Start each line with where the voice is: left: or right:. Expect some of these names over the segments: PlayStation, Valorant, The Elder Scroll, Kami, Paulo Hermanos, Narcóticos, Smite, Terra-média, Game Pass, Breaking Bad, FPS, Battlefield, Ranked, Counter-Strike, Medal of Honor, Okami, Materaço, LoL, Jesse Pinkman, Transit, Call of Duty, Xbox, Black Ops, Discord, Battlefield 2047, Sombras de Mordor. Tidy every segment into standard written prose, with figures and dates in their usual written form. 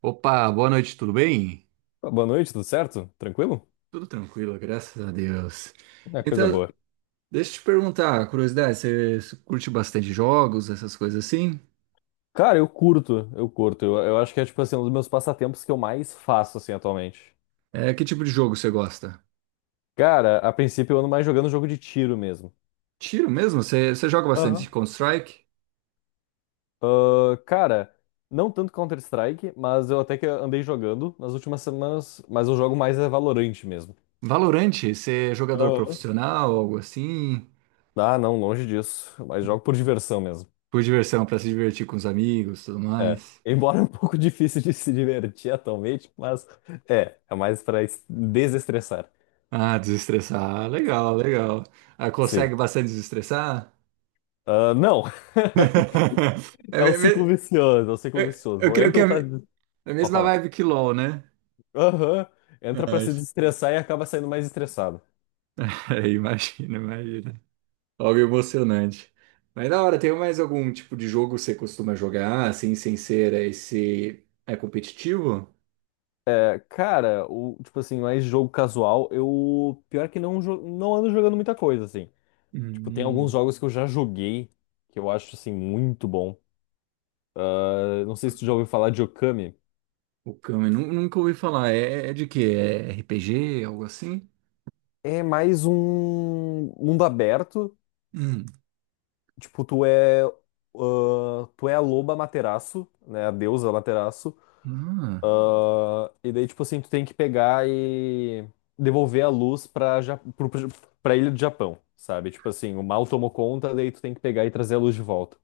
right: Opa, boa noite, tudo bem?
left: Boa noite, tudo certo? Tranquilo?
right: Tudo tranquilo, graças a Deus.
left: É
right: Então,
left: coisa boa.
right: deixa eu te perguntar, curiosidade, você curte bastante jogos, essas coisas assim?
left: Cara, eu curto, eu curto. Eu acho que é, tipo assim, um dos meus passatempos que eu mais faço, assim, atualmente.
right: É, que tipo de jogo você gosta?
left: Cara, a princípio eu ando mais jogando jogo de tiro mesmo.
right: Tiro mesmo? Você joga bastante
left: Aham.
right: Counter-Strike?
left: Ah, cara, não tanto Counter-Strike, mas eu até que andei jogando nas últimas semanas, mas eu jogo mais é Valorant mesmo.
right: Valorante, você é jogador
left: Aham.
right: profissional, algo assim?
left: Ah, não, longe disso. Mas jogo por diversão mesmo.
right: Por diversão, pra se divertir com os amigos, tudo
left: É.
right: mais?
left: Embora é um pouco difícil de se divertir atualmente, mas é mais pra desestressar.
right: Ah, desestressar, ah, legal, legal. Ah,
left: Sim.
right: consegue bastante desestressar?
left: Ah, não,
right: É,
left: é um
right: me-
left: ciclo
right: me-
left: vicioso, é o ciclo
right: eu,
left: vicioso.
right: eu
left: Eu
right: creio que é
left: entro pra,
right: a
left: pra
right: mesma
left: falar.
right: vibe que LoL, né?
left: Aham. Entra pra
right: Ai,
left: se desestressar e acaba saindo mais estressado.
right: imagina, imagina. Algo emocionante. Mas da hora, tem mais algum tipo de jogo que você costuma jogar, assim, sem ser esse... É competitivo?
left: É, cara, o, tipo assim, mais jogo casual, eu. Pior que não, não ando jogando muita coisa, assim. Tipo, tem alguns
right: Hum,
left: jogos que eu já joguei que eu acho, assim, muito bom. Ah, não sei se tu já ouviu falar de Okami.
right: o Kami, nunca ouvi falar. É, é de quê? É RPG, algo assim?
left: É mais um mundo aberto.
right: Hum.
left: Tipo, tu é a loba Materaço, né? A deusa Materaço.
right: Ah,
left: Ah, e daí, tipo assim, tu tem que pegar e devolver a luz pra, ja pro, pro- pra ilha do Japão, sabe? Tipo assim, o mal tomou conta, daí tu tem que pegar e trazer a luz de volta.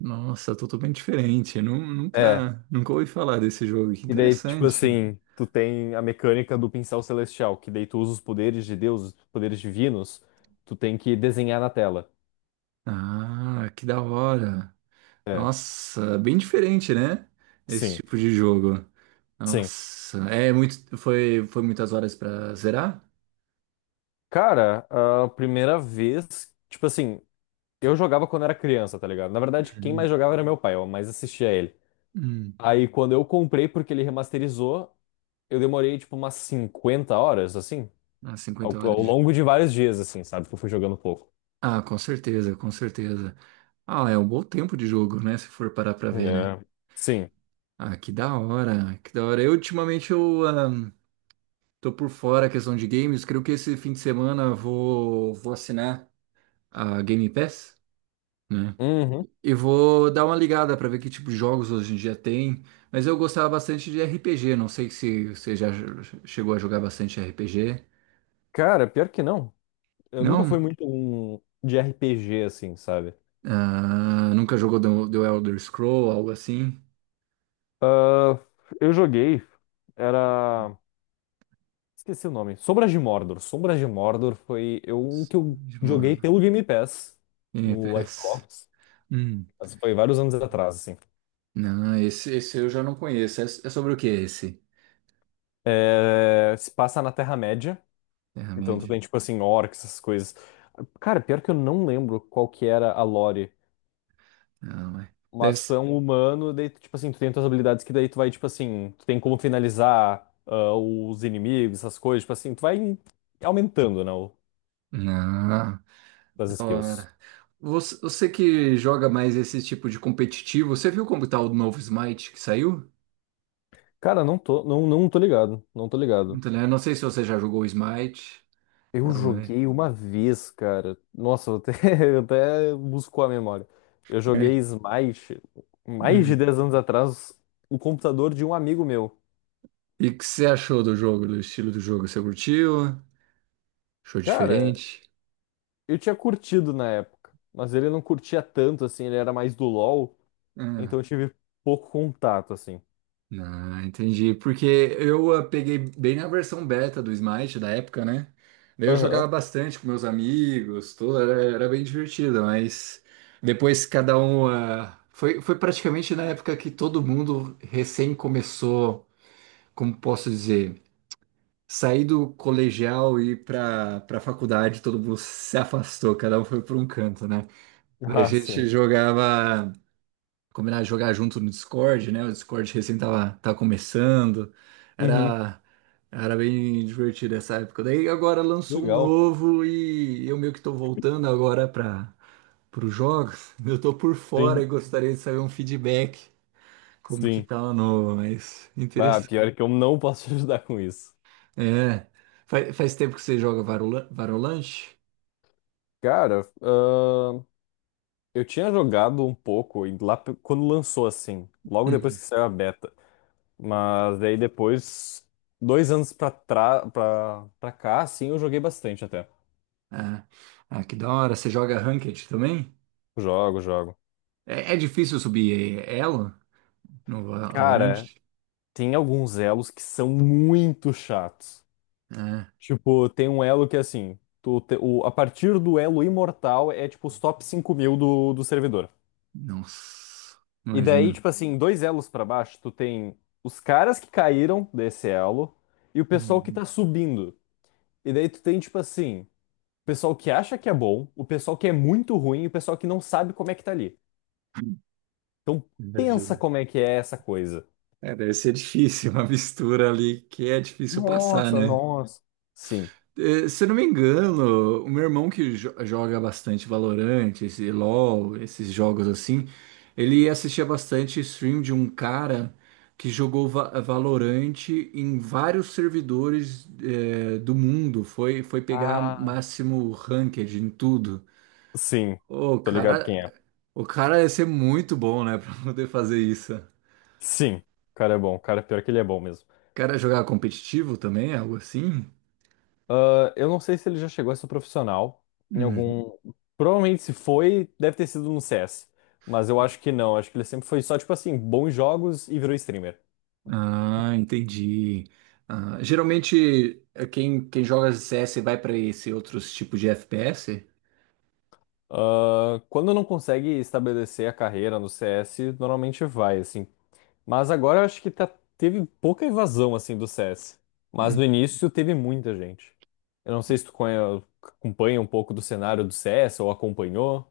right: nossa, totalmente diferente.
left: É,
right: Nunca, nunca ouvi falar desse jogo. Que
left: e daí, tipo
right: interessante.
left: assim, tu tem a mecânica do pincel celestial, que daí tu usa os poderes de Deus, os poderes divinos, tu tem que desenhar na tela.
right: Ah, que da hora.
left: É,
right: Nossa, bem diferente, né? Esse
left: sim,
right: tipo de jogo.
left: sim.
right: Nossa, é muito, foi, foi muitas horas pra zerar?
left: Cara, a primeira vez, tipo assim, eu jogava quando era criança, tá ligado? Na verdade, quem mais
right: Uhum.
left: jogava era meu pai, eu mais assistia a ele.
right: Hum,
left: Aí quando eu comprei, porque ele remasterizou, eu demorei tipo umas 50 horas, assim,
right: umas
left: ao,
right: 50 horas.
left: ao
right: de-
left: longo de vários dias, assim, sabe? Que eu fui jogando pouco.
right: Ah, com certeza, com certeza. Ah, é um bom tempo de jogo, né? Se for parar pra ver, né?
left: É. Sim.
right: Ah, que da hora, que da hora. Eu, ultimamente, eu tô por fora a questão de games. Creio que esse fim de semana eu vou assinar a Game Pass, né?
left: Uhum.
right: E vou dar uma ligada para ver que tipo de jogos hoje em dia tem. Mas eu gostava bastante de RPG. Não sei se você já chegou a jogar bastante RPG.
left: Cara, pior que não. Eu nunca fui
right: Não?
left: muito um de RPG, assim, sabe?
right: Ah, nunca jogou The Elder Scroll, algo assim?
left: Ah, eu joguei, era. Esqueci o nome. Sombras de Mordor. Sombras de Mordor foi um que eu
right: Small
left: joguei pelo Game Pass no
right: NPS.
left: Xbox.
right: Hum.
left: Mas foi vários anos atrás, assim.
right: Não, esse eu já não conheço. É, é sobre o que esse?
left: É, se passa na Terra-média. Então tu
right: Terra-média?
left: tem, tipo assim, orcs, essas coisas. Cara, pior que eu não lembro qual que era a lore.
right: Não, é. Deve
left: Mas tu
right: ser.
left: é um humano, daí, tu, tipo assim, tu tem tuas habilidades que daí tu vai, tipo assim, tu tem como finalizar os inimigos, essas coisas, tipo assim, tu vai aumentando, né,
right: Não, da
left: as skills.
right: hora. Você que joga mais esse tipo de competitivo, você viu como tá o novo Smite que saiu?
left: Cara, não tô, não tô ligado, não tô ligado.
right: Muito legal. Eu não sei se você já jogou Smite.
left: Eu
right: É, mas...
left: joguei uma vez, cara. Nossa, eu até buscou a memória. Eu joguei
right: É.
left: Smite mais de
right: Hum.
left: 10 anos atrás no computador de um amigo meu.
right: E o que você achou do jogo, do estilo do jogo? Você curtiu? Achou
left: Cara,
right: diferente?
left: eu tinha curtido na época, mas ele não curtia tanto, assim, ele era mais do LoL, então
right: Ah,
left: eu tive pouco contato, assim.
right: não, entendi. Porque eu peguei bem na versão beta do Smite da época, né? Daí eu jogava
left: Aham.
right: bastante com meus amigos, tudo, era bem divertido, mas depois cada um. Foi praticamente na época que todo mundo recém começou, como posso dizer? Saí do colegial e ir para faculdade, todo mundo se afastou, cada um foi para um canto, né? A
left: Ah,
right: gente
left: sim.
right: jogava, combinava de jogar junto no Discord, né? O Discord recém tava começando,
left: Uhum.
right: era, era bem divertido essa época. Daí agora lançou um
left: Legal.
right: novo e eu meio que tô voltando agora para os jogos. Eu tô por fora
left: Sim,
right: e gostaria de saber um feedback, como que
left: sim.
right: tá o novo, mas
left: Ah,
right: interessante.
left: pior é que eu não posso te ajudar com isso.
right: É, faz tempo que você joga Varolante?
left: Cara, eu tinha jogado um pouco e quando lançou, assim, logo depois
right: Hum.
left: que saiu a beta. Mas daí depois, 2 anos pra cá, assim, eu joguei bastante até.
right: Ah, ah, que da hora. Você joga Ranked também?
left: Jogo, jogo.
right: É difícil subir elo no Valorant?
left: Cara, tem alguns elos que são muito chatos.
right: É.
left: Tipo, tem um elo que é assim, a partir do elo imortal é tipo os top 5.000 do servidor.
right: Nossa,
left: E daí,
right: imagina.
left: tipo assim, dois elos pra baixo, tu tem os caras que caíram desse elo e o pessoal que
right: Hum,
left: tá subindo. E daí tu tem, tipo assim, o pessoal que acha que é bom, o pessoal que é muito ruim e o pessoal que não sabe como é que tá ali. Então pensa
right: Imagino.
left: como é que é essa coisa.
right: É, deve ser difícil, uma mistura ali que é difícil passar,
left: Nossa,
right: né?
left: nossa. Sim.
right: Eh, se eu não me engano, o meu irmão que joga bastante Valorant, esse LoL, esses jogos assim, ele assistia bastante stream de um cara que jogou Valorant em vários servidores, eh, do mundo. Foi pegar
left: Ah.
right: máximo ranked em tudo.
left: Sim,
right: O
left: tô ligado
right: cara,
left: quem é.
right: o cara ia ser muito bom, né, pra poder fazer isso. O
left: Sim, o cara é bom. O cara, pior que ele é bom mesmo.
right: cara jogava competitivo também, algo assim?
left: Ah, eu não sei se ele já chegou a ser profissional em algum. Provavelmente se foi, deve ter sido no CS. Mas eu acho que não. Acho que ele sempre foi só, tipo assim, bons jogos e virou streamer.
right: Ah, entendi. Ah, geralmente quem joga CS vai para esse outros tipos de FPS?
left: Ah, quando não consegue estabelecer a carreira no CS, normalmente vai, assim. Mas agora eu acho que tá, teve pouca evasão, assim, do CS. Mas
right: Hum.
left: no início teve muita gente. Eu não sei se tu acompanha um pouco do cenário do CS ou acompanhou.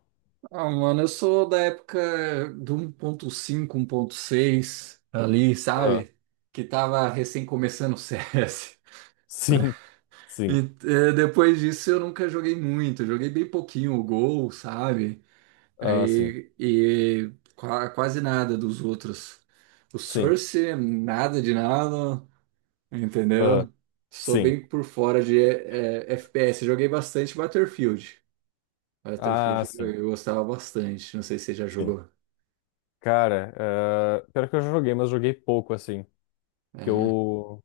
right: Ah, mano, eu sou da época do 1.5, 1.6 ali,
left: Ah,
right: sabe? Que tava recém começando o CS.
left: sim. Sim.
right: E, eh, depois disso eu nunca joguei muito, eu joguei bem pouquinho o Gol, sabe?
left: Ah, sim,
right: Aí, e, quase nada dos outros. O
left: sim,
right: Source, nada de nada. Entendeu?
left: ah,
right: Sou
left: sim,
right: bem por fora de FPS. Joguei bastante Battlefield.
left: ah,
right: Battlefield
left: sim,
right: eu gostava bastante. Não sei se você já
left: sim.
right: jogou.
left: Cara, pior que eu já joguei, mas joguei pouco, assim. Que
right: É,
left: eu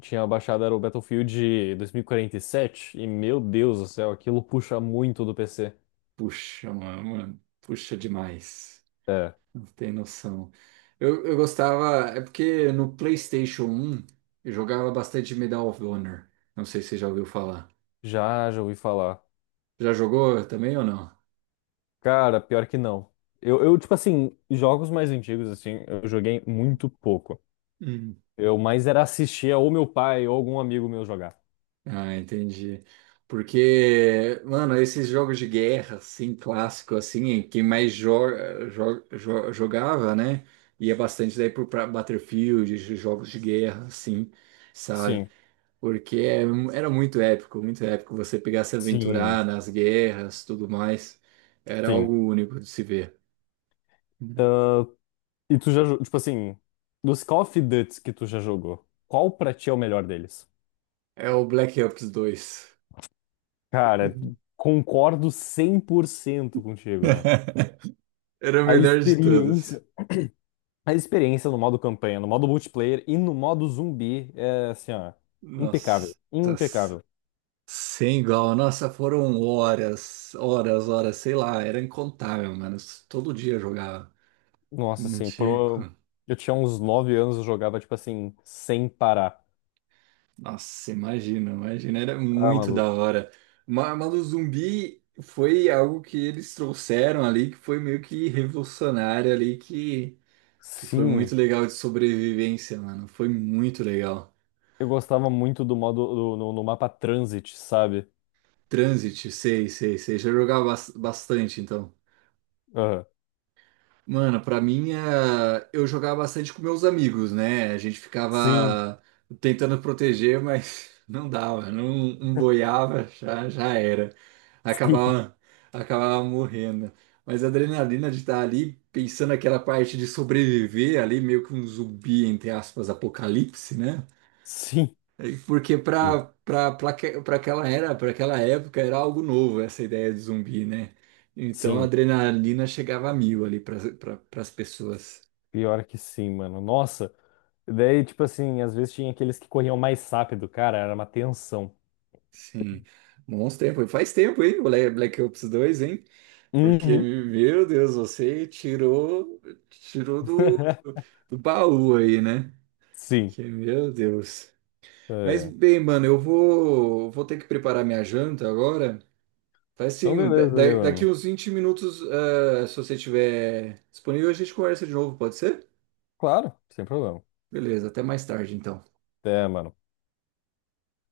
left: tinha baixado era o Battlefield 2047, e quarenta e sete, e meu Deus do céu, aquilo puxa muito do PC.
right: puxa, mano, puxa demais.
left: É,
right: Não tem noção. Eu gostava. É porque no PlayStation 1 eu jogava bastante Medal of Honor. Não sei se você já ouviu falar.
left: já ouvi falar.
right: Já jogou também ou não?
left: Cara, pior que não. Eu, tipo assim, jogos mais antigos, assim, eu joguei muito pouco. Eu mais era assistir ou meu pai ou algum amigo meu jogar.
right: Ah, entendi. Porque, mano, esses jogos de guerra, assim, clássico, assim, quem mais joga, jogava, né? Ia bastante daí pro pra Battlefield, jogos de guerra, assim, sabe?
left: Sim,
right: Porque é- Era muito épico você pegar se aventurar
left: sim,
right: nas guerras, tudo mais. Era
left: sim.
right: algo único de se ver.
left: E tu já, tipo assim, dos Call of Duty que tu já jogou, qual pra ti é o melhor deles?
right: É o Black Ops 2.
left: Cara, concordo 100% contigo, mano.
right: Era o
left: A
right: melhor de todos.
left: experiência, a experiência no modo campanha, no modo multiplayer e no modo zumbi é assim, ó,
right: Nossa.
left: impecável, impecável.
right: Sem igual, nossa, foram horas, horas, horas, sei lá, era incontável, mano. Todo dia eu jogava.
left: Nossa,
right: Não
left: assim,
right: tinha. Co-
left: eu tinha uns 9 anos, eu jogava tipo assim, sem parar.
right: Nossa, imagina, imagina, era
left: Ah,
right: muito da
left: maluco.
right: hora. Mas o zumbi foi algo que eles trouxeram ali, que foi meio que revolucionário ali, que foi
left: Sim,
right: muito legal de sobrevivência, mano. Foi muito legal.
left: eu gostava muito do modo no mapa Transit, sabe?
right: Transit, sei, sei, sei. Já jogava bastante, então.
left: Aham.
right: Mano, pra mim, eh, eu jogava bastante com meus amigos, né? A gente
left: Sim,
right: ficava tentando proteger, mas não dava, não, não boiava, já era. Acabava, acabava morrendo. Mas a adrenalina de estar ali, pensando naquela parte de sobreviver, ali meio que um zumbi, entre aspas, apocalipse, né?
left: sim. Sim,
right: É, porque
left: sim,
right: para aquela era, para aquela época era algo novo essa ideia de zumbi, né? Então a
left: sim,
right: adrenalina chegava a mil ali para as pessoas.
left: pior que sim, mano. Nossa, daí, tipo assim, às vezes tinha aqueles que corriam mais rápido, cara, era uma tensão.
right: Sim. Bons tempos. Faz tempo, hein? Black Ops 2, hein? Porque,
left: Uhum.
right: meu Deus, você tirou do, do baú aí, né?
left: Sim.
right: Que, meu Deus. Mas
left: É.
right: bem, mano, eu vou ter que preparar minha janta agora. Faz
left: Então,
right: sim.
left: beleza aí,
right: Daqui
left: mano.
right: uns 20 minutos, eh, se você estiver disponível, a gente conversa de novo, pode ser?
left: Claro, sem problema.
right: Beleza, até mais tarde então.
left: Até, mano.